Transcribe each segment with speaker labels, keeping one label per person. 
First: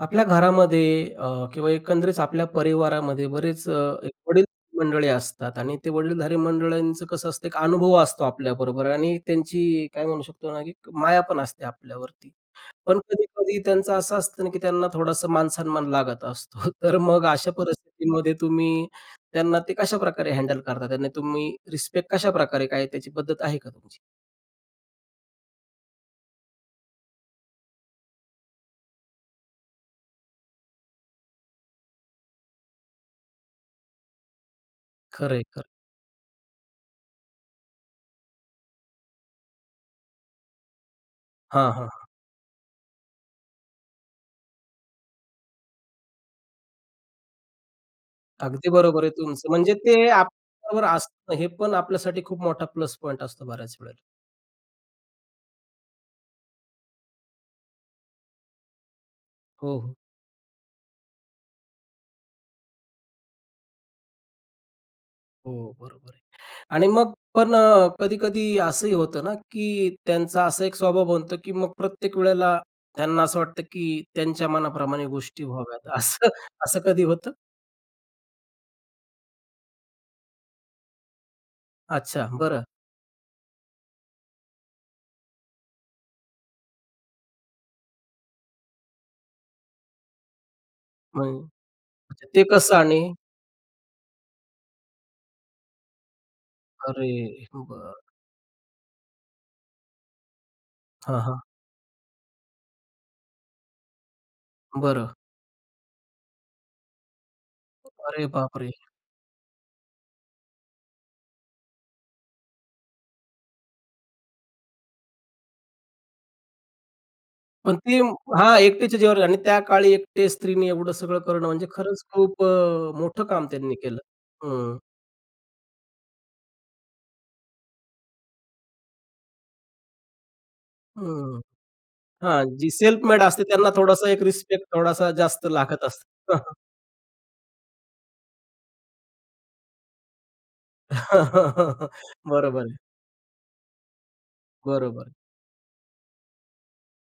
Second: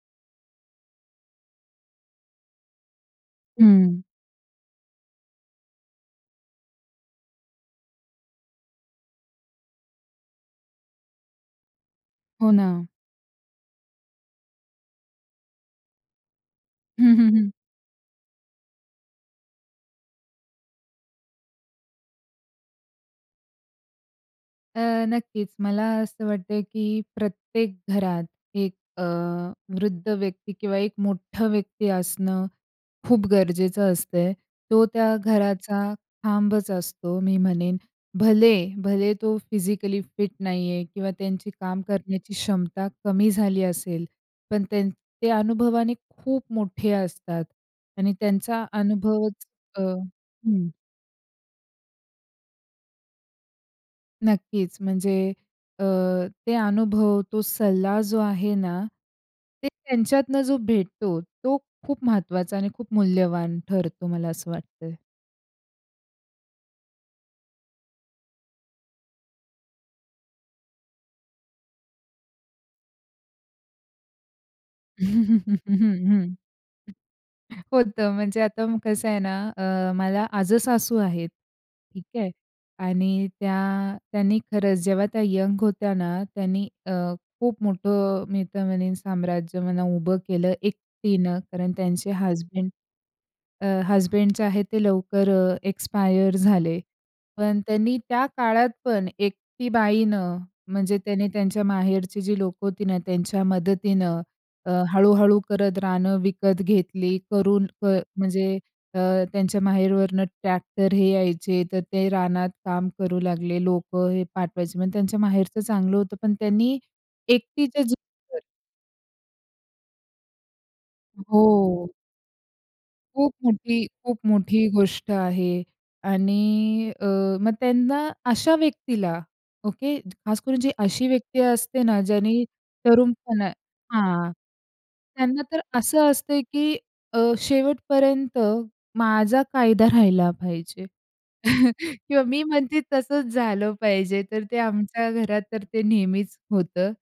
Speaker 1: आपल्या घरामध्ये अ, किंवा एकंदरीत आपल्या परिवारामध्ये बरेच अ,
Speaker 2: हं.
Speaker 1: एक वडीलधारी मंडळी असतात. आणि ते वडीलधारी मंडळींचं कसं असतं एक अनुभव असतो आपल्याबरोबर आणि त्यांची काय म्हणू शकतो ना की माया पण असते आपल्यावरती.
Speaker 2: हो ना.
Speaker 1: पण कधी-कधी त्यांचं असं असतं ना, की त्यांना थोडंसं मान-सन्मान लागत असतो. तर
Speaker 2: हं,
Speaker 1: मग
Speaker 2: हं,
Speaker 1: अशा
Speaker 2: हं.
Speaker 1: परिस्थितीमध्ये तुम्ही त्यांना ते कशाप्रकारे हँडल करता, तुम्ही रिस्पेक्ट कशा प्रकारे, काय त्याची पद्धत आहे का तुमची?
Speaker 2: अ, नक्कीच मला असं वाटतं की प्रत्येक घरात एक अ, वृद्ध व्यक्ती किंवा एक मोठा व्यक्ती असणं खूप गरजेचं असतंय, तो त्या
Speaker 1: खरंय. खरं.
Speaker 2: घराचा खांबच असतो, मी म्हणेन भले भले तो फिजिकली फिट नाही आहे किंवा त्यांची
Speaker 1: हां,
Speaker 2: काम
Speaker 1: हां.
Speaker 2: करण्याची क्षमता कमी झाली असेल. पण त्यां ते अनुभवाने खूप मोठे असतात आणि त्यांचा
Speaker 1: अगदी बरोबर आहे
Speaker 2: अनुभवच
Speaker 1: तुमचं. म्हणजे
Speaker 2: अ,
Speaker 1: ते
Speaker 2: हं.
Speaker 1: आपल्याबरोबर असणं हे पण आपल्यासाठी खूप मोठा प्लस पॉइंट असतो बऱ्याच वेळेला.
Speaker 2: नक्कीच. म्हणजे अ, ते अनुभव, तो सल्ला जो आहे ना, ते
Speaker 1: हो, हो.
Speaker 2: त्यांच्यातनं जो भेटतो तो खूप महत्वाचा आणि खूप मूल्यवान ठरतो मला असं वाटतंय.
Speaker 1: हो, बरोबर आहे. आणि मग पण अ, कधी-कधी असंही होतं ना की त्यांचा असा एक स्वभाव बनतो की मग प्रत्येक वेळेला त्यांना असं वाटतं की त्यांच्या मनाप्रमाणे गोष्टी
Speaker 2: हं,
Speaker 1: व्हाव्यात. असं,
Speaker 2: हं.
Speaker 1: असं कधी होतं?
Speaker 2: होतं, म्हणजे आता कसं आहे ना. अ, मला आजेसासू आहेत ठीक
Speaker 1: अच्छा,
Speaker 2: आहे
Speaker 1: बरं.
Speaker 2: आणि त्या त्यांनी खरंच, जेव्हा त्या यंग होत्या ना त्यांनी अ, खूप मोठं मी तर म्हणेन साम्राज्य म्हणा उभं केलं
Speaker 1: म्हण
Speaker 2: एकटीने. कारण त्यांचे
Speaker 1: म्हणजे ते
Speaker 2: हजबंड
Speaker 1: कसं आणि?
Speaker 2: अ, हजबंड जे आहे ते लवकर अ, एक्सपायर झाले.
Speaker 1: अरे,
Speaker 2: पण त्यांनी
Speaker 1: बरं.
Speaker 2: त्या काळात पण एकटी बाईनं म्हणजे,
Speaker 1: हां,
Speaker 2: त्याने
Speaker 1: हां.
Speaker 2: त्यांच्या माहेरची जी लोकं होती ना त्यांच्या मदतीनं अ,
Speaker 1: बरं.
Speaker 2: हळू-हळू करत रानं विकत घेतली, करून क
Speaker 1: अरे, बाप
Speaker 2: म्हणजे
Speaker 1: रे!
Speaker 2: अ, त्यांच्या माहेरवरून ट्रॅक्टर हे यायचे. तर ते रानात काम करू लागले. लोकं हे पाठवायचे पण त्यांच्या माहेरचं चांगलं होतं. पण त्यांनी
Speaker 1: पण
Speaker 2: एकटीच्या
Speaker 1: ते,
Speaker 2: जीवावर
Speaker 1: हां. एकट्याचे जिवावर आणि त्या काळी एकटे स्त्रीनी एवढं सगळं करणं म्हणजे
Speaker 2: हो.
Speaker 1: खरंच खूप अ, मोठं
Speaker 2: खूप
Speaker 1: काम त्यांनी
Speaker 2: मोठी,
Speaker 1: केलं.
Speaker 2: खूप मोठी
Speaker 1: हं.
Speaker 2: गोष्ट आहे. आणि अ, मग त्यांना अशा व्यक्तीला ओके, खास करून जी अशी व्यक्ती
Speaker 1: हं.
Speaker 2: असते ना ज्याने
Speaker 1: हां, जी सेल्फ मेड असते,
Speaker 2: तरुणपणे
Speaker 1: त्यांना थोडासा एक
Speaker 2: हां,
Speaker 1: रिस्पेक्ट थोडासा
Speaker 2: त्यांना
Speaker 1: जास्त
Speaker 2: तर
Speaker 1: लागत असतं.
Speaker 2: असं असतं की अ, शेवटपर्यंत माझा कायदा राहिला पाहिजे किंवा मी
Speaker 1: बरोबर आहे.
Speaker 2: म्हणते तसंच झालं पाहिजे. तर ते आमच्या
Speaker 1: बरोबर.
Speaker 2: घरात तर ते नेहमीच होतं.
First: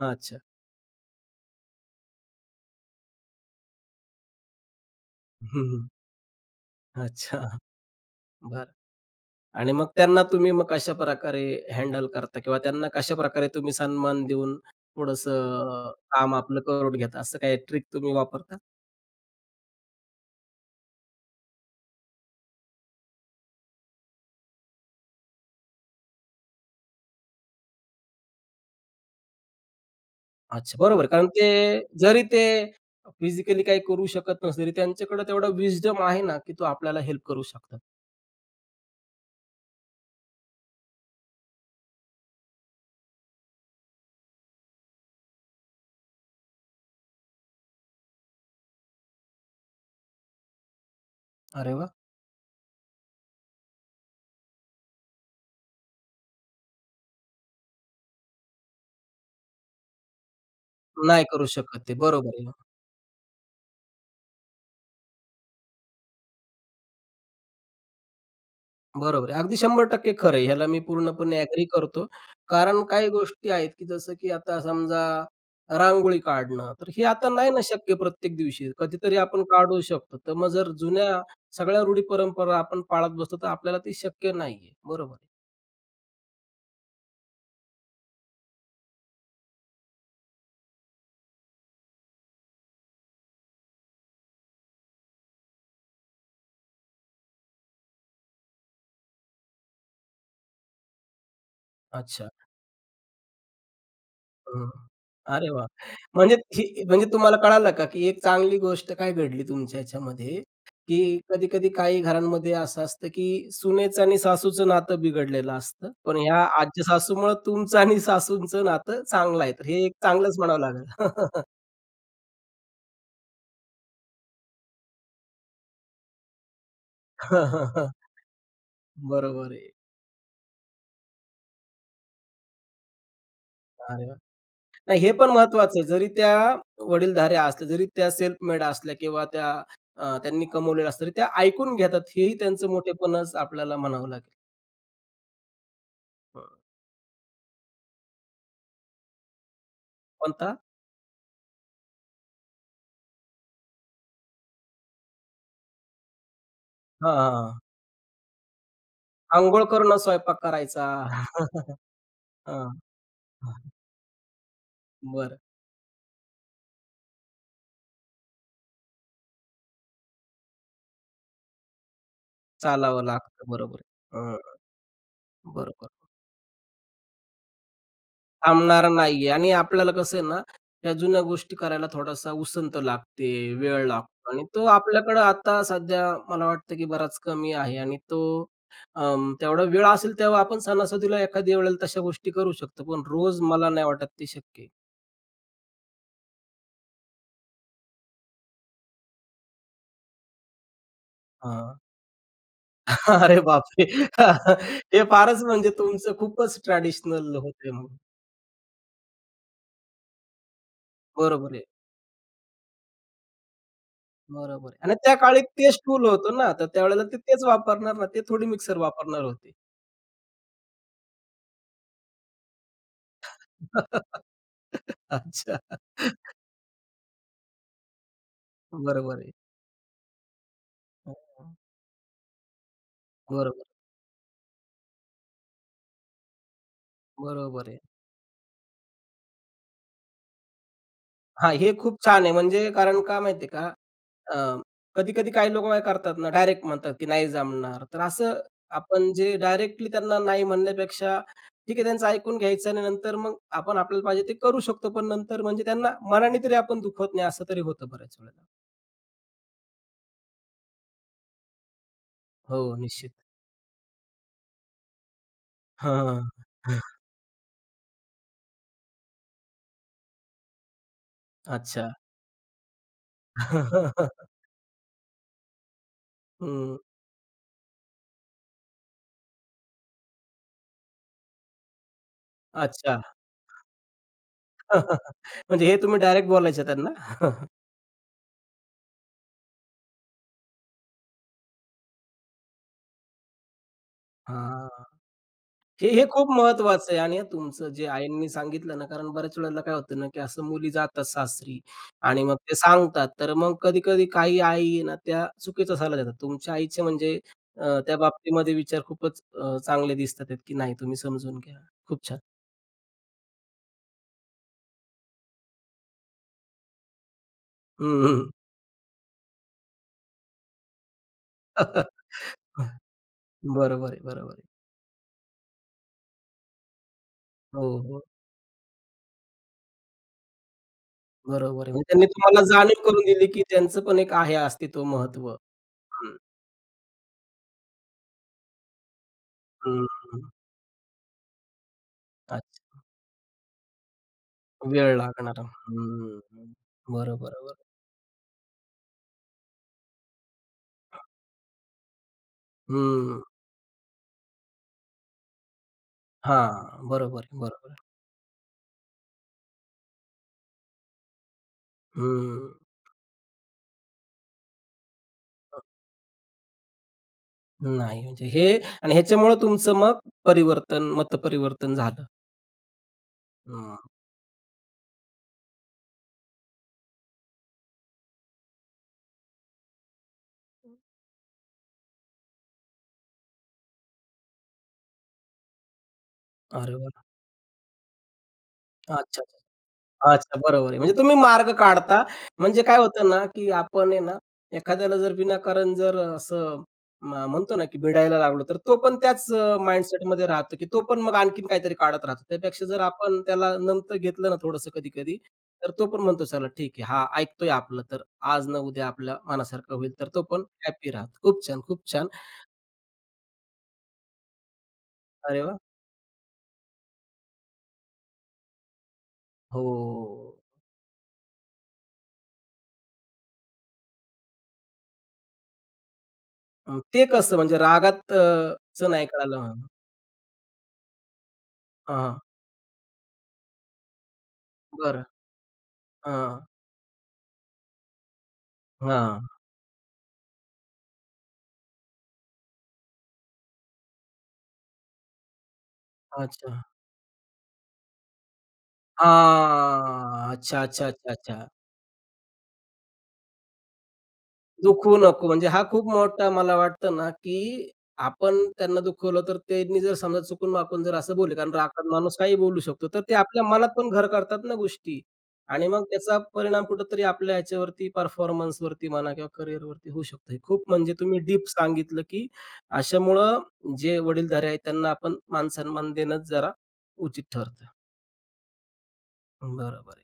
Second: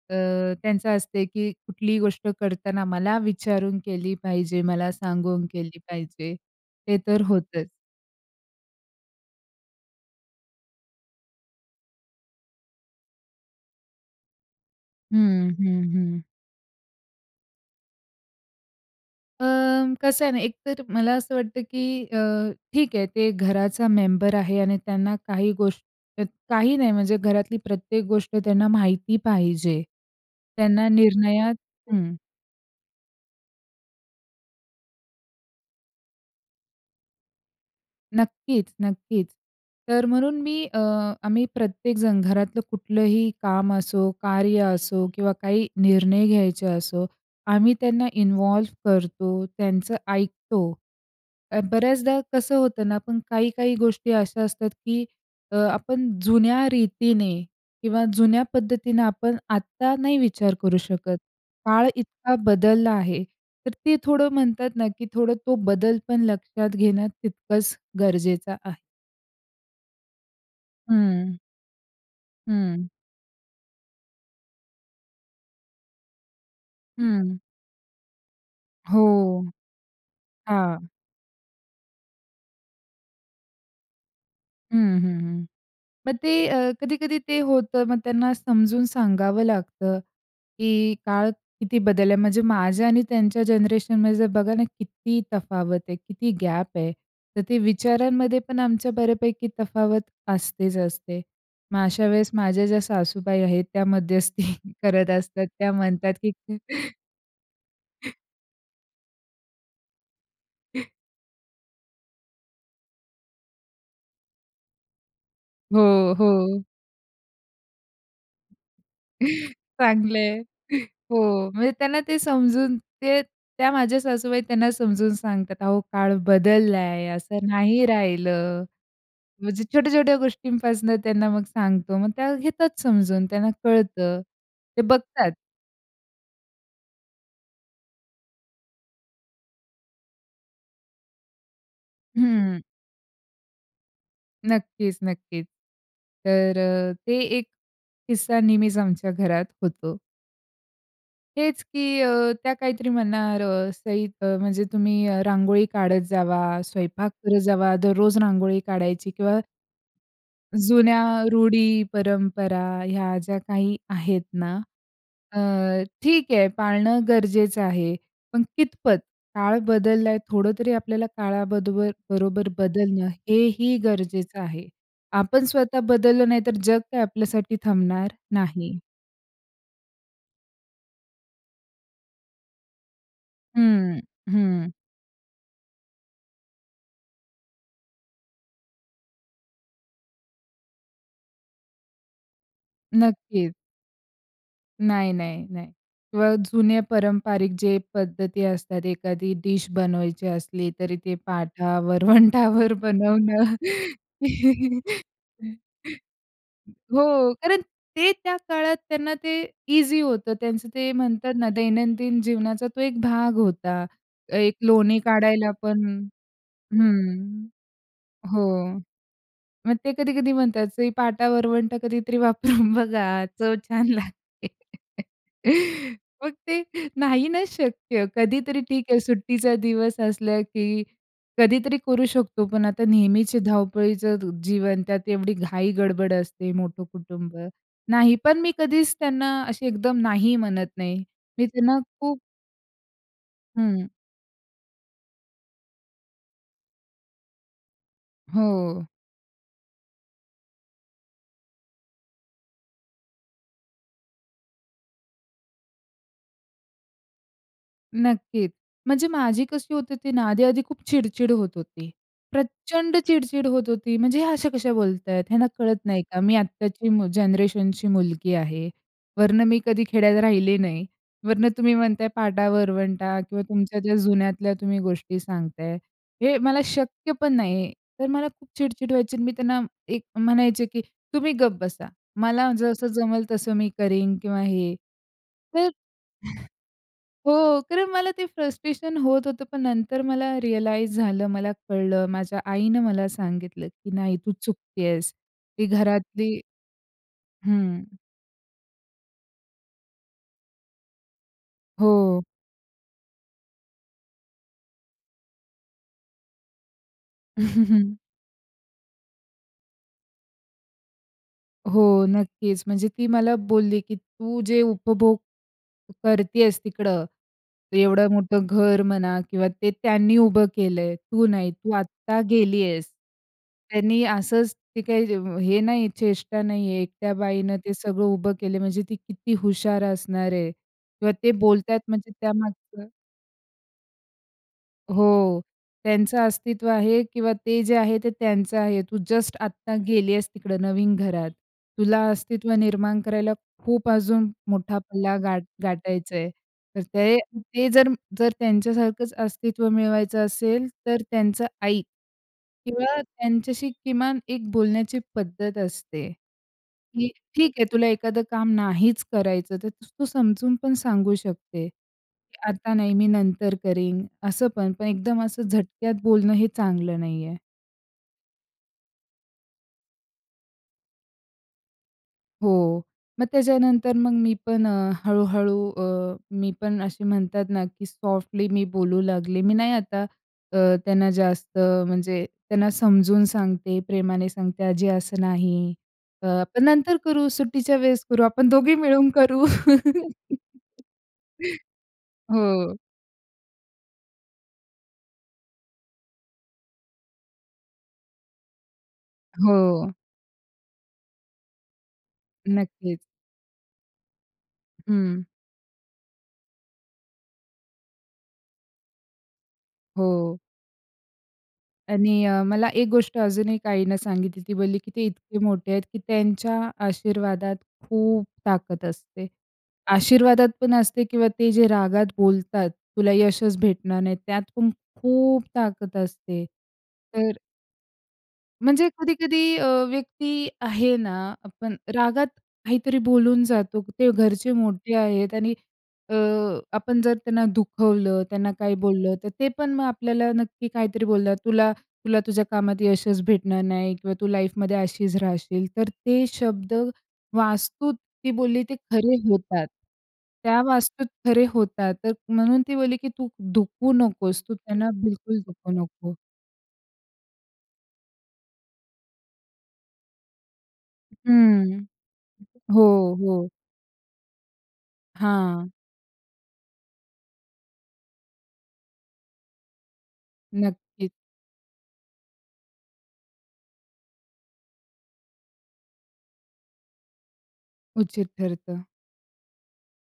Speaker 1: अच्छा.
Speaker 2: अ, त्यांचं असते, की कुठलीही गोष्ट करताना मला विचारून केली पाहिजे, मला सांगून
Speaker 1: हं,
Speaker 2: केली
Speaker 1: हं.
Speaker 2: पाहिजे. ते तर
Speaker 1: अच्छा.
Speaker 2: होतंच.
Speaker 1: बरं, आणि मग त्यांना तुम्ही मग कशाप्रकारे हँडल करता? किंवा त्यांना कशाप्रकारे तुम्ही सन्मान देऊन थोडंसं
Speaker 2: हं, हं,
Speaker 1: अ,
Speaker 2: हं.
Speaker 1: काम आपलं करून घेता? असं काही ट्रिक तुम्ही वापरता?
Speaker 2: अं, कसं आहे ना, एक तर मला असं वाटतं, की अ, ठीक आहे ते घराचा मेंबर आहे आणि त्यांना काही गोष्ट काही नाही म्हणजे घरातली प्रत्येक गोष्ट त्यांना माहिती पाहिजे.
Speaker 1: अच्छा,
Speaker 2: त्यांना
Speaker 1: बरोबर. कारण ते
Speaker 2: निर्णयात हं.
Speaker 1: जरी ते, अ, फिजिकली काही करू शकत नसले तरी त्यांच्याकडे तेवढा विस्डम आहे ना, की तो आपल्याला ते हेल्प करू शकतात.
Speaker 2: नक्कीच, नक्कीच. तर म्हणून मी अ, आम्ही प्रत्येक जण घरातलं कुठलंही काम असो, कार्य असो किंवा काही निर्णय घ्यायचे असो, आम्ही त्यांना इन्व्हॉल्व करतो, त्यांचं ऐकतो.
Speaker 1: अरे वाह!
Speaker 2: बऱ्याचदा कसं होतं ना, पण काही काही गोष्टी अशा असतात, की आपण जुन्या रीतीने किंवा जुन्या पद्धतीनं आपण आत्ता नाही विचार करू शकत.
Speaker 1: नाही करू शकत,
Speaker 2: काळ
Speaker 1: ते
Speaker 2: इतका
Speaker 1: बरोबर आहे.
Speaker 2: बदलला आहे, तर ते थोडं म्हणतात ना, की थोडं तो बदल पण लक्षात घेणं तितकंच गरजेचं आहे.
Speaker 1: बरोबर आहे. अगदी 100% खरं आहे. ह्याला मी
Speaker 2: हं.
Speaker 1: पूर्णपणे एग्री करतो. कारण
Speaker 2: हं.
Speaker 1: काही गोष्टी आहेत की जसं, की आता समजा, रांगोळी काढणं. तर हे आता
Speaker 2: हं.
Speaker 1: नाही ना शक्य प्रत्येक दिवशी
Speaker 2: हो.
Speaker 1: कधीतरी आपण काढू शकतो. तर मग जर
Speaker 2: हां.
Speaker 1: जुन्या, सगळ्या रूढी परंपरा आपण पाळत बसतो, तर आपल्याला ते शक्य नाही आहे.
Speaker 2: हं,
Speaker 1: बरोबर.
Speaker 2: हं, हं. मग ते अ, कधी-कधी ते होतं मग त्यांना समजून सांगावं लागतं. की काळ किती बदल आहे, म्हणजे माझ्या आणि त्यांच्या जनरेशनमध्ये जर बघा ना, किती तफावत आहे किती गॅप आहे. तर ते विचारांमध्ये पण आमच्या बऱ्यापैकी तफावत असतेच असते. मग अशा
Speaker 1: अच्छा.
Speaker 2: वेळेस माझ्या ज्या सासूबाई आहेत त्या मध्यस्थी
Speaker 1: हं.
Speaker 2: करत असतात,
Speaker 1: अरे वाह!
Speaker 2: त्या म्हणतात की
Speaker 1: म्हणजे ही म्हणजे तुम्हाला कळालं का, की एक चांगली गोष्ट काय घडली तुमच्या ह्याच्यामध्ये, की कधी-कधी काही घरांमध्ये असं असतं, की सुनेचं आणि सासूचं नातं बिघडलेलं असतं.
Speaker 2: हो,
Speaker 1: पण ह्या
Speaker 2: हो.
Speaker 1: आजच्या सासूमुळं तुमचं आणि सासूंचं नातं चांगलं आहे. तर हे एक
Speaker 2: चांगल
Speaker 1: चांगलंच
Speaker 2: आहे.
Speaker 1: म्हणावं लागेल.
Speaker 2: हो, म्हणजे त्यांना ते समजून, ते त्या माझ्या सासूबाई त्यांना समजून सांगतात, अहो काळ बदललाय असं नाही राहिलं.
Speaker 1: बरोबर
Speaker 2: म्हणजे
Speaker 1: आहे.
Speaker 2: छोट्या-छोट्या गोष्टींपासून त्यांना मग सांगतो मग त्या घेतात समजून, त्यांना
Speaker 1: अरे वाह.
Speaker 2: कळतं. ते
Speaker 1: नाही हे पण
Speaker 2: बघतात.
Speaker 1: महत्वाचं आहे. जरी त्या, वडीलधाऱ्या असल्या जरी त्या सेल्फ मेड असल्या किंवा त्या अ, त्यांनी कमवलेला असतात, तरी त्या ऐकून घेतात. हेही
Speaker 2: हं.
Speaker 1: त्यांचं मोठेपणच आपल्याला म्हणावं लागेल.
Speaker 2: नक्कीच, नक्कीच.
Speaker 1: हं.
Speaker 2: तर ते एक किस्सा नेहमीच आमच्या घरात होतो.
Speaker 1: कोणता?
Speaker 2: हेच की अ, त्या काहीतरी म्हणणार, अ, सईद अ, म्हणजे तुम्ही रांगोळी काढत जावा, स्वयंपाक
Speaker 1: हां, हां,
Speaker 2: करत
Speaker 1: हां.
Speaker 2: जावा, दररोज रांगोळी काढायची किंवा
Speaker 1: अंघोळ करूनच स्वयंपाक करायचा.
Speaker 2: जुन्या रूढी परंपरा,
Speaker 1: हं.
Speaker 2: ह्या ज्या
Speaker 1: हं.
Speaker 2: काही आहेत ना
Speaker 1: बरं.
Speaker 2: अ, ठीक आहे, पाळणं गरजेचं आहे, पण कितपत? काळ बदलला आहे, थोडं तरी आपल्याला काळाबदोबर काळाबरोबर
Speaker 1: चालावं
Speaker 2: बदलणं
Speaker 1: लागतं,
Speaker 2: हेही
Speaker 1: बरोबर. हं,
Speaker 2: गरजेचं आहे. आपण स्वतः
Speaker 1: बरोबर.
Speaker 2: बदललो नाही, तर जग काही आपल्यासाठी थांबणार नाही.
Speaker 1: थांबणारा नाही आहे. आणि आपल्याला कसं आहे ना, या जुन्या गोष्टी करायला थोडासा उसंत लागते, वेळ
Speaker 2: हं,
Speaker 1: लागतो आणि तो
Speaker 2: हं.
Speaker 1: आपल्याकडे आता सध्या, मला वाटतं, की बराच कमी आहे. आणि तो अं, तेवढा वेळ असेल तेव्हा आपण सणासुदीला एखाद्या वेळेला तशा गोष्टी करू शकतो. पण रोज
Speaker 2: नक्कीच.
Speaker 1: मला नाही वाटत ते शक्य आहे.
Speaker 2: नाही, नाही, नाही. किंवा जुने पारंपारिक जे पद्धती असतात, एखादी डिश बनवायची असली तरी ते
Speaker 1: हां.
Speaker 2: पाटा-वरवंटावर
Speaker 1: अरे
Speaker 2: बनवणं.
Speaker 1: बापरे! हे फारच म्हणजे तुमचं खूपच
Speaker 2: हो,
Speaker 1: ट्रेडिशनल
Speaker 2: कारण
Speaker 1: होतंय म्हणून.
Speaker 2: ते त्या काळात त्यांना ते ईझी होतं, त्यांचं ते म्हणतात ना,
Speaker 1: बरोबर आहे.
Speaker 2: दैनंदिन जीवनाचा तो एक भाग होता. एक
Speaker 1: बरोबर आहे. आणि
Speaker 2: लोणी
Speaker 1: त्या काळी
Speaker 2: काढायला
Speaker 1: तेच
Speaker 2: पण
Speaker 1: टूल होतं ना, तर त्यावेळेला ते
Speaker 2: हं,
Speaker 1: तेच वापरणार ना, ते थोडी मिक्सर
Speaker 2: हो.
Speaker 1: वापरणार होते.
Speaker 2: मग ते कधी-कधी म्हणतात, सई, पाटा-वरवंटा कधीतरी वापरून बघा, चव छान लागते.
Speaker 1: अच्छा.
Speaker 2: मग ते नाही नाच शक्य. कधीतरी ठीक आहे,
Speaker 1: बरोबर आहे.
Speaker 2: सुट्टीचा दिवस असला, की कधीतरी करू शकतो पण आता नेहमीची
Speaker 1: बरोबर.
Speaker 2: धावपळीचं जीवन, त्यात एवढी घाई गडबड असते, मोठं कुटुंब,
Speaker 1: बरोबर आहे.
Speaker 2: नाही पण मी कधीच त्यांना अशी एकदम नाही म्हणत नाही. मी
Speaker 1: हां, हे
Speaker 2: त्यांना
Speaker 1: खूप
Speaker 2: खूप
Speaker 1: छान आहे, म्हणजे कारण, का माहिती आहे का?
Speaker 2: हं.
Speaker 1: अ, कधी-कधी काही लोक करतात ना, डायरेक्ट म्हणतात की नाही जमणार. तर असं
Speaker 2: हो.
Speaker 1: आपण जे डायरेक्टली त्यांना नाही म्हणण्यापेक्षा, ठीक आहे त्यांचं ऐकून घ्यायचं आणि नंतर मग आपण आपल्याला पाहिजे ते करू शकतो. पण नंतर म्हणजे त्यांना मनाने तरी आपण दुखवत नाही. असं तरी होतं बऱ्याच वेळेला.
Speaker 2: नक्कीच, म्हणजे माझी कशी होत होती ना? आधी-आधी खूप चिडचिड होत होती,
Speaker 1: हो,
Speaker 2: प्रचंड
Speaker 1: निश्चित.
Speaker 2: चिडचिड होत होती. म्हणजे ह्या अशा कशा बोलतायत? ह्यांना कळत नाही का?
Speaker 1: हां,
Speaker 2: मी
Speaker 1: हां.
Speaker 2: आत्ताची मु जनरेशनची मुलगी आहे, वरनं मी कधी खेड्यात राहिले नाही. वरनं तुम्ही
Speaker 1: अच्छा.
Speaker 2: म्हणताय, पाटा-वरवंटा किंवा तुमच्या ज्या जुन्यातल्या तुम्ही गोष्टी सांगताय, हे मला
Speaker 1: हं.
Speaker 2: शक्य पण नाही तर मला खूप चिडचिड व्हायची आणि मी त्यांना एक म्हणायचे, की "तुम्ही गप्प बसा! मला जसं
Speaker 1: अच्छा.
Speaker 2: जमेल तसं मी करीन, किंवा हे."
Speaker 1: म्हणजे
Speaker 2: तर
Speaker 1: हे तुम्ही डायरेक्ट बोलायचं त्यांना.
Speaker 2: हो, कारण मला ते फ्रस्ट्रेशन होत होतं. पण नंतर मला रिअलाईज झालं, मला कळलं, माझ्या आईने मला सांगितलं की "नाही, तू
Speaker 1: हां,
Speaker 2: चुकत आहेस, ती
Speaker 1: हे-हे खूप
Speaker 2: घरातली"
Speaker 1: महत्वाचं आहे आणि आ तुमचं
Speaker 2: हं.
Speaker 1: जे आईंनी सांगितलं ना कारण बऱ्याच वेळेला काय होतं ना की असं मुली जातात सासरी
Speaker 2: हो.
Speaker 1: आणि मग ते सांगतात. तर मग कधी-कधी काही आई आहे ना त्या चुकीचा सल्ला देतात. तुमच्या आईचे म्हणजे अ, त्या बाबतीमध्ये विचार खूपच अ, चांगले दिसतातेत की नाही तुम्ही समजून घ्या.
Speaker 2: हो,
Speaker 1: खूप छान.
Speaker 2: नक्कीच, म्हणजे ती मला बोलली की "तू जे उपभोग करत आहेस, तिकडं
Speaker 1: हं,
Speaker 2: एवढं
Speaker 1: हं.
Speaker 2: मोठं घर म्हणा किंवा ते त्यांनी उभं केले आहे, तू नाही, तू आत्ता गेली आहेस.
Speaker 1: बरोबर आहे,
Speaker 2: त्यांनी
Speaker 1: बरोबर आहे.
Speaker 2: असंच, ती काही हे नाही आहे, चेष्टा नाही आहे एकट्या बाईनं
Speaker 1: हो,
Speaker 2: ते
Speaker 1: हो.
Speaker 2: सगळं उभं केले आहे, म्हणजे ती किती हुशार असणार आहे किंवा ते
Speaker 1: बरोबर आहे.
Speaker 2: बोलतायत,
Speaker 1: मग त्यांनी
Speaker 2: म्हणजे
Speaker 1: तुम्हाला जाणीव
Speaker 2: त्यामागचं"
Speaker 1: करून दिली की त्यांचं पण एक आहे अस्तित्व महत्व.
Speaker 2: हो,
Speaker 1: हं.
Speaker 2: "त्यांचं अस्तित्व आहे, किंवा ते जे आहे, ते त्यांचं आहे, तू जस्ट आता
Speaker 1: हं,
Speaker 2: गेली
Speaker 1: हं.
Speaker 2: आहेस तिकडं नवीन घरात. तुला अस्तित्व
Speaker 1: अच्छा.
Speaker 2: निर्माण करायला खूप अजून मोठा
Speaker 1: वेळ
Speaker 2: पल्ला
Speaker 1: लागणार
Speaker 2: गाठ गाठायच
Speaker 1: हं,
Speaker 2: आहे,
Speaker 1: हं.
Speaker 2: तर
Speaker 1: बरं, बरं, बरं.
Speaker 2: ते-ते जर-जर त्यांच्यासारखंच अस्तित्व मिळवायचं असेल, तर
Speaker 1: [unintelligible]
Speaker 2: त्यांचं ऐक किंवा
Speaker 1: हं.
Speaker 2: त्यांच्याशी किमान एक बोलण्याची पद्धत असते.
Speaker 1: हां,
Speaker 2: की
Speaker 1: बरोबर आहे,
Speaker 2: ठीक आहे,
Speaker 1: बरोबर आहे.
Speaker 2: तुला एखादं काम नाहीच करायचं, तर तू समजून पण सांगू शकते, की
Speaker 1: हं.
Speaker 2: आता नाही, मी नंतर करीन, असं पण, पण एकदम असं झटक्यात बोलणं हे चांगलं नाहीये."
Speaker 1: नाही, म्हणजे हे आणि ह्याच्यामुळे तुमचं मग परिवर्तन, मतपरिवर्तन झालं.
Speaker 2: हो. मग
Speaker 1: हां.
Speaker 2: त्याच्यानंतर मग मी पण अ, हळूहळू अ, मी पण असे म्हणतात ना, की सॉफ्टली मी बोलू लागले. मी नाही आता अ,
Speaker 1: हं.
Speaker 2: त्यांना जास्त म्हणजे, त्यांना समजवून सांगते, प्रेमाने सांगते. आजी असं नाही. अ, आपण
Speaker 1: अरे
Speaker 2: नंतर
Speaker 1: वा!
Speaker 2: करू, सुट्टीच्या वेळेस करू, आपण दोघी मिळून
Speaker 1: अच्छा.
Speaker 2: करू.
Speaker 1: अच्छा, बरोबर आहे. म्हणजे तुम्ही मार्ग काढता. म्हणजे
Speaker 2: हो.
Speaker 1: काय होतं ना की आपण आहे ना, एखाद्याला जर विनाकारण जर असं, म म्हणतो ना, की भिडायला लागलो, तर तो पण त्याच अ,
Speaker 2: हो.
Speaker 1: माइंडसेटमध्ये राहतो की तो पण मग आणखीन काहीतरी काढत राहतो. त्यापेक्षा जर
Speaker 2: नक्कीच.
Speaker 1: आपण त्याला नमतं घेतलं ना थोडंसं कधी-कधी,
Speaker 2: हं.
Speaker 1: तर तो पण म्हणतो चला ठीक आहे. हा ऐकतोय आपलं. तर आज ना उद्या आपल्या मनासारखं होईल. तर तो
Speaker 2: हो.
Speaker 1: पण हॅपी राहतो. खूप छान, खूप छान.
Speaker 2: आणि अ, मला एक गोष्ट अजून एक आईनं सांगितली. ती बोलली की ते इतके
Speaker 1: अरे वाह!
Speaker 2: मोठे आहेत, की त्यांच्या आशीर्वादात खूप ताकद असते.
Speaker 1: हो.
Speaker 2: आशीर्वादात पण असते किंवा ते जे रागात बोलतात, "तुला यशच भेटणार नाही," त्यात पण खूप ताकद असते.
Speaker 1: अ, ते
Speaker 2: तर
Speaker 1: कसं? म्हणजे रागात अ, च
Speaker 2: म्हणजे
Speaker 1: नाही कळलं
Speaker 2: कधी-कधी अ,
Speaker 1: मला.
Speaker 2: व्यक्ती आहे ना, आपण
Speaker 1: अ, हां.
Speaker 2: रागात काहीतरी बोलून जातो. ते घरचे मोठे
Speaker 1: बरं.
Speaker 2: आहेत आणि अ,
Speaker 1: हां.
Speaker 2: आपण जर त्यांना दुखवलं, त्यांना काही बोललं, तर
Speaker 1: हां.
Speaker 2: ते पण मग आपल्याला नक्की काहीतरी बोलतात. तुला, तुला तुझ्या कामात यशच भेटणार नाही किंवा तू लाईफमध्ये अशीच राहशील. तर ते
Speaker 1: अच्छा.
Speaker 2: शब्द वास्तूत, ती बोलली ते खरे होतात.
Speaker 1: हां.
Speaker 2: त्या
Speaker 1: अच्छा, अच्छा, अच्छा,
Speaker 2: वास्तूत खरे
Speaker 1: अच्छा!
Speaker 2: होतात. तर म्हणून ती बोलली, की तू दुखवू नकोस. तू त्यांना
Speaker 1: दुखवू नको.
Speaker 2: बिलकुल
Speaker 1: म्हणजे हा
Speaker 2: दुखवू
Speaker 1: खूप
Speaker 2: नको.
Speaker 1: मोठा मला वाटतं ना, की आपण त्यांना दुखवलं तर त्यांनी जर समजा चुकून-वाकून जर असं बोलले. कारण
Speaker 2: हं.
Speaker 1: रागात माणूस काहीही बोलू
Speaker 2: हो,
Speaker 1: शकतो. तर ते आपल्या
Speaker 2: हो.
Speaker 1: मनात पण घर करतात ना गोष्टी. आणि
Speaker 2: हां.
Speaker 1: मग त्याचा परिणाम कुठेतरी आपल्या ह्याच्यावरती, परफॉर्मन्सवरती म्हणा किंवा कॅरियरवरती होऊ शकतं. खूप म्हणजे
Speaker 2: नक्कीच.
Speaker 1: तुम्ही डीप सांगितलं, की अशामुळं जे वडीलधारे आहेत त्यांना आपण मानसन्मान देणंच जरा, उचित ठरतं.
Speaker 2: उचित ठरतं.
Speaker 1: बरं, बरं.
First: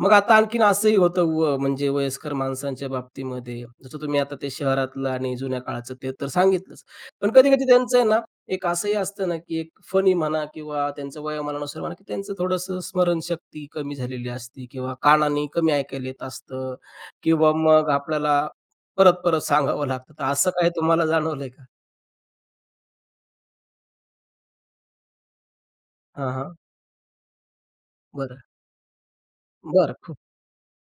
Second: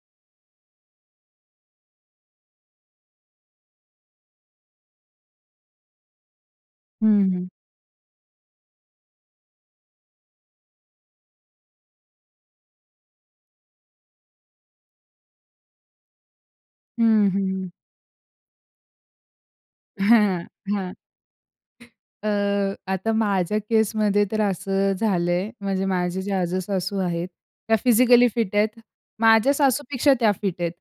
Speaker 1: मग आता आणखीन असंही होतं व म्हणजे वयस्कर माणसांच्या बाबतीमध्ये. जसं तुम्ही आता ते शहरातलं आणि जुन्या काळाचं ते तर सांगितलंच.
Speaker 2: हं,
Speaker 1: पण
Speaker 2: हं.
Speaker 1: कधी-कधी त्यांचं आहे ना, एक असंही असतं ना की एक फनी म्हणा किंवा त्यांचं वयामानानुसार म्हणा की त्यांचं थोडंसं स्मरणशक्ती कमी झालेली असते किंवा कानाने कमी ऐकायला येत असतं
Speaker 2: हं,
Speaker 1: किंवा
Speaker 2: हं.
Speaker 1: मग आपल्याला परत, परत सांगावं लागतं. तर
Speaker 2: हं,
Speaker 1: असं काय
Speaker 2: हं.
Speaker 1: तुम्हाला जाणवलंय का?
Speaker 2: अ, आता माझ्या केसमध्ये तर असं झालंय. म्हणजे माझ्या
Speaker 1: हां,
Speaker 2: ज्या
Speaker 1: हां.
Speaker 2: आजेसासू आहेत त्या फिजिकली
Speaker 1: बरं.
Speaker 2: फिट आहेत. माझ्या
Speaker 1: बरं,
Speaker 2: सासूपेक्षा
Speaker 1: खूप.
Speaker 2: त्या फिट आहेत.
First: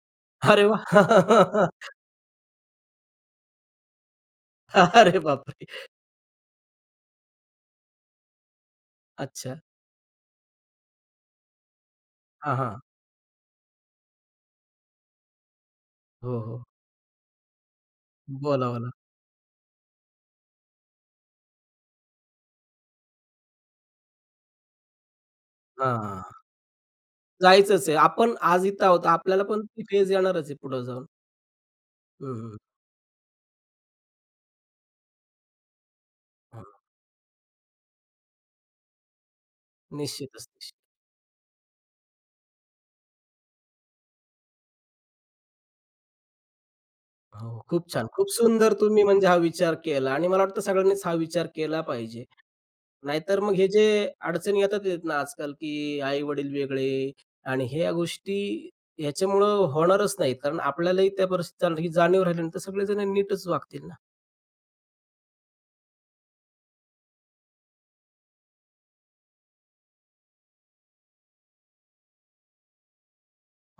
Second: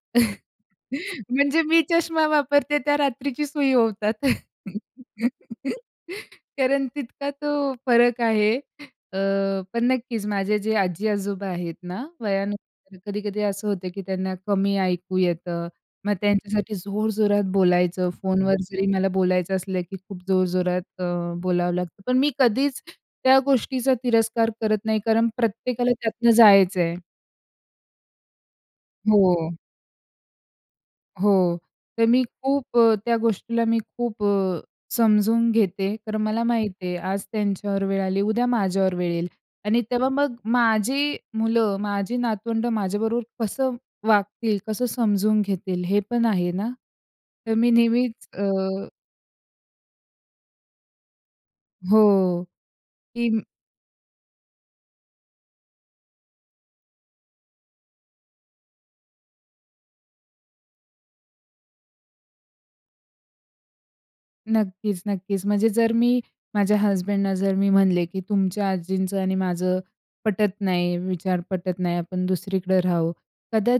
Speaker 1: अरे
Speaker 2: म्हणजे
Speaker 1: वाह!
Speaker 2: मी चष्मा वापरते. त्या रात्रीची सुई ओवतात.
Speaker 1: अरे बापरे!
Speaker 2: कारण तितका तो फरक आहे. अ,
Speaker 1: अच्छा.
Speaker 2: पण नक्कीच माझे जे आजी-आजोबा आहेत ना,
Speaker 1: हां, हां.
Speaker 2: वयानुसार कधी-कधी असं होतं, की त्यांना कमी ऐकू येतं, मग
Speaker 1: हो, हो.
Speaker 2: त्यांच्यासाठी जोरजोरात बोलायचं. फोनवर
Speaker 1: बोलावं
Speaker 2: जरी
Speaker 1: लागतं.
Speaker 2: मला बोलायचं असलं की खूप जोरजोरात अ, बोलावं लागतं. पण मी कधीच त्या गोष्टीचा तिरस्कार करत नाही कारण प्रत्येकाला
Speaker 1: हां.
Speaker 2: त्यातनं जायचं आहे.
Speaker 1: जायचंच आहे. आपण आज इथे आहोत. आपल्याला
Speaker 2: हो.
Speaker 1: पण ती फेज येणारच आहे पुढे जाऊन.
Speaker 2: हो. तर मी
Speaker 1: हं, हं.
Speaker 2: खूप अ, त्या गोष्टीला मी खूप अ, समजून घेते. तर मला माहीत
Speaker 1: हां.
Speaker 2: आहे आज त्यांच्यावर वेळ आली, उद्या माझ्यावर वेळ येईल आणि तेव्हा मग
Speaker 1: निश्चितच, निश्चितच.
Speaker 2: माझी मुलं, माझी नातवंडं माझ्याबरोबर कसं वागतील, कसं समजून घेतील? हे पण आहे ना?
Speaker 1: हो
Speaker 2: तर मी
Speaker 1: खूप छान.
Speaker 2: नेहमीच
Speaker 1: खूप सुंदर
Speaker 2: अ
Speaker 1: तुम्ही म्हणजे हा विचार केला आणि मला वाटतं सगळ्यांनीच हा विचार केला पाहिजे.
Speaker 2: हो
Speaker 1: नाहीतर
Speaker 2: कीम
Speaker 1: मग हे जे अडचणी येतात ना, आजकाल की आई-वडील वेगळे आणि ह्या गोष्टी ह्याच्यामुळं होणारच नाहीत, कारण आपल्यालाही त्या परिस्थिती, ही जाणीव राहिल्यानंतर सगळेजण नीटच वागतील ना?
Speaker 2: नक्कीच-नक्कीच. म्हणजे जर मी माझ्या हसबँडना जर मी म्हणले की, "तुमच्या आजींचं आणि माझं पटत नाही, विचार पटत नाही आपण दुसरीकडे राहू"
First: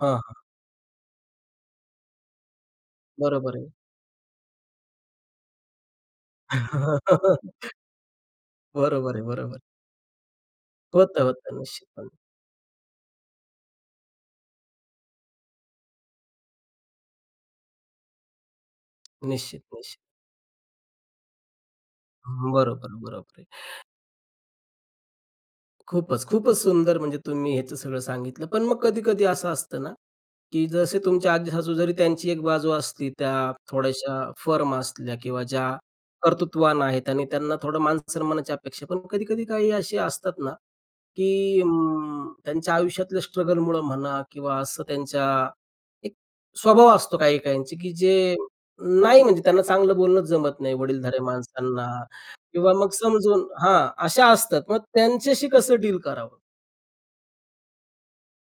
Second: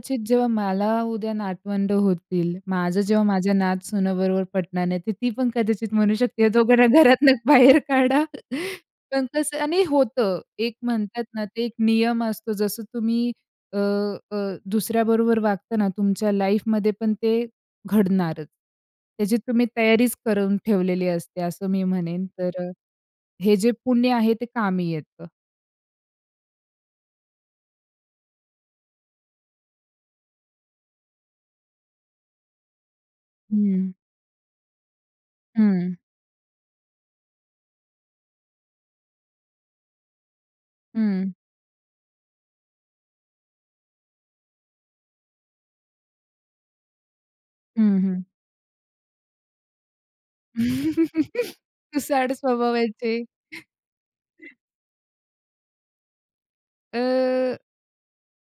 Speaker 1: हां, हां.
Speaker 2: जेव्हा मला उद्या नातवंडं होतील, माझं जेव्हा माझ्या
Speaker 1: बरोबर आहे.
Speaker 2: नात सुनबरोबर पटणार नाही तर ती पण कदाचित म्हणू शकते, "ह्या दोघांना घरातनं बाहेर काढा."
Speaker 1: बरोबर आहे,
Speaker 2: पण कसं
Speaker 1: बरोबर.
Speaker 2: आणि होतं. एक
Speaker 1: होतं,
Speaker 2: म्हणतात ना,
Speaker 1: होतं,
Speaker 2: ते एक
Speaker 1: निश्चितपणे.
Speaker 2: नियम असतो जसं तुम्ही अ, अ, दुसऱ्या बरोबर वागता ना तुमच्या लाईफ मध्ये पण ते घडणारच. त्याची
Speaker 1: निश्चित,
Speaker 2: तुम्ही
Speaker 1: निश्चित.
Speaker 2: तयारीच करून ठेवलेली असते असं मी म्हणेन
Speaker 1: हं,
Speaker 2: तर अ,
Speaker 1: बरोबर, बरोबर आहे.
Speaker 2: हे जे पुण्य आहे ते कामी येतं.
Speaker 1: खूपच, खूपच सुंदर म्हणजे तुम्ही ह्याचं सगळं सांगितलं. पण मग कधी-कधी असं असतं ना, की जसे तुमचे आजी-सासू जरी त्यांची एक बाजू असती त्या
Speaker 2: हं.
Speaker 1: थोड्याशा फर्म असल्या किंवा ज्या
Speaker 2: हं.
Speaker 1: कर्तृत्वान आहेत आणि त्यांना थोडं मान-सन्मानाची अपेक्षा आहे. पण कधी-कधी काही असे असतात ना,
Speaker 2: हं.
Speaker 1: की अं, त्यांच्या आयुष्यातल्या स्ट्रगल मुळं म्हणा किंवा असं त्यांच्या एक स्वभाव असतो काही-काहींचे, की
Speaker 2: हं, हं.
Speaker 1: जे, नाही म्हणजे त्यांना चांगलं बोलणं जमत नाही. वडीलधाऱ्या माणसांना
Speaker 2: तुसाड
Speaker 1: किंवा मग
Speaker 2: स्वभावाचे.
Speaker 1: समजून हां, अशा असतात मग त्यांच्याशी कसं डील करावं?
Speaker 2: अ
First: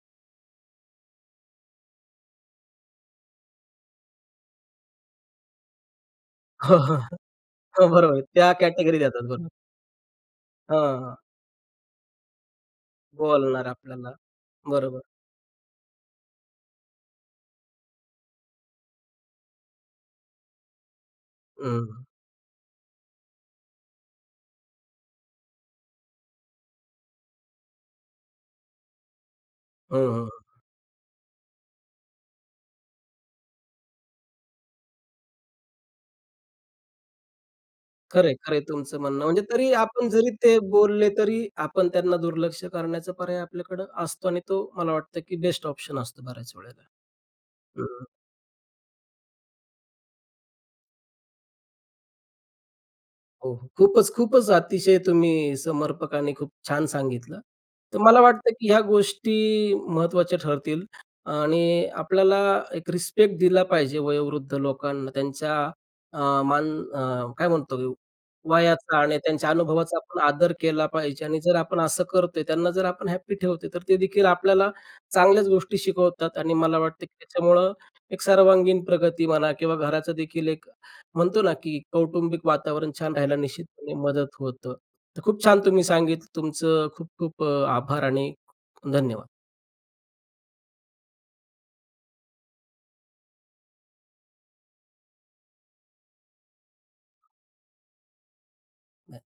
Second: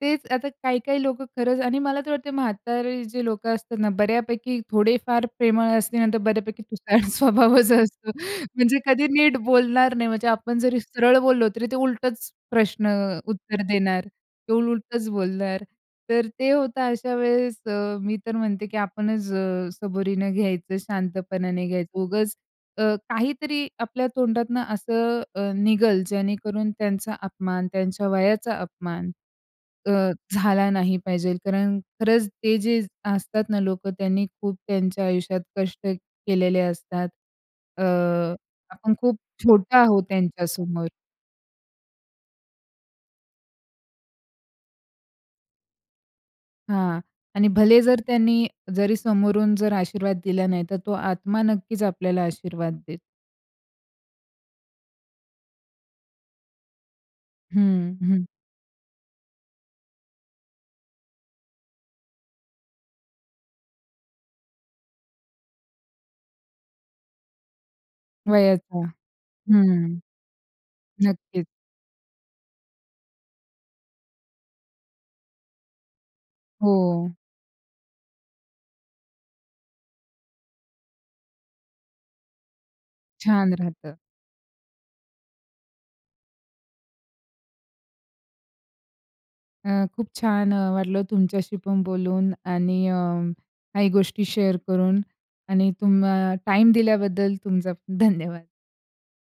Speaker 2: तेच आता काही काही लोकं खरंच आणि मला तर वाटतंय म्हातारे जे लोकं असतात ना, बऱ्यापैकी थोडे फार प्रेमळ असली नंतर बऱ्यापैकी तुटाळ स्वभावच
Speaker 1: हो
Speaker 2: असतो.
Speaker 1: बरोबर आहे. त्या
Speaker 2: म्हणजे
Speaker 1: कॅटेगरी
Speaker 2: कधी
Speaker 1: देतात.
Speaker 2: नीट
Speaker 1: बरोबर.
Speaker 2: बोलणार नाही, म्हणजे आपण
Speaker 1: हं,
Speaker 2: जरी
Speaker 1: हं.
Speaker 2: सरळ बोललो तरी ते उलटच प्रश्न अ, उत्तर
Speaker 1: बोलणार
Speaker 2: देणार,
Speaker 1: आपल्याला.
Speaker 2: ते
Speaker 1: बरोबर.
Speaker 2: उलटच बोलणार. तर ते होतं, अशा वेळेस अ, मी तर म्हणते की आपणच अ, सबुरीने घ्यायचं, शांतपणाने घ्यायचं,
Speaker 1: अं.
Speaker 2: उगचं अ, काहीतरी आपल्या तोंडातनं असं अ, निघल जेणेकरून त्यांचा अपमान, त्यांच्या वयाचा अपमान अ,
Speaker 1: ह, अं, अ.
Speaker 2: झाला नाही पाहिजे कारण खरंच ते जे असतात ना लोकं, त्यांनी खूप त्यांच्या आयुष्यात कष्ट केलेले असतात. अ,
Speaker 1: खरंय, खरंय,
Speaker 2: आपण
Speaker 1: तुमचं
Speaker 2: खूप
Speaker 1: म्हणणं. म्हणजे तरी
Speaker 2: छोटे आहोत
Speaker 1: आपण जरी ते
Speaker 2: त्यांच्यासमोर.
Speaker 1: बोलले तरी आपण त्यांना दुर्लक्ष करण्याचा पर्याय आपल्याकडं असतो आणि तो मला वाटतं की बेस्ट ऑप्शन असतो बऱ्याच वेळेला.
Speaker 2: हां. आणि भले जर
Speaker 1: हं.
Speaker 2: त्यांनी जरी समोरून जर आशीर्वाद दिला नाही, तर तो आत्मा नक्कीच आपल्याला आशीर्वाद देतो.
Speaker 1: हो खूपच, खूपच अतिशय तुम्ही समर्पक आणि खूप छान सांगितलं.
Speaker 2: हं,
Speaker 1: तर मला
Speaker 2: हं.
Speaker 1: वाटतं की ह्या गोष्टी महत्वाच्या ठरतील आणि आपल्याला एक रिस्पेक्ट दिला पाहिजे वयोवृद्ध लोकांना त्यांच्या अ, मान अ, काय म्हणतो
Speaker 2: वयाचा
Speaker 1: वयाचा आणि त्यांच्या अनुभवाचा
Speaker 2: हं,
Speaker 1: आपण आदर केला पाहिजे. आणि
Speaker 2: नक्कीच.
Speaker 1: जर आपण असं करतोय, त्यांना जर आपण हॅपी ठेवतो. तर ते देखील आपल्याला चांगल्याच गोष्टी शिकवतात आणि मला वाटतं
Speaker 2: हो.
Speaker 1: की त्याच्यामुळं एक सर्वांगीण प्रगती म्हणा किंवा घराचंदेखील एक म्हणतो ना की कौटुंबिक वातावरण छान राहायला
Speaker 2: छान राहतं.
Speaker 1: निश्चितपणे मदत होतं. तर खूप छान तुम्ही सांगितलं. तुमचं खूप, खूप अ, आभार आणि धन्यवाद.
Speaker 2: अ, खूप छान अ, वाटलं तुमच्याशीपण बोलून आणि अ, काही गोष्टी शेअर करून आणि तुम अ, टाईम दिल्याबद्दल तुमचा खूप धन्यवाद.
Speaker 1: [unintelligible]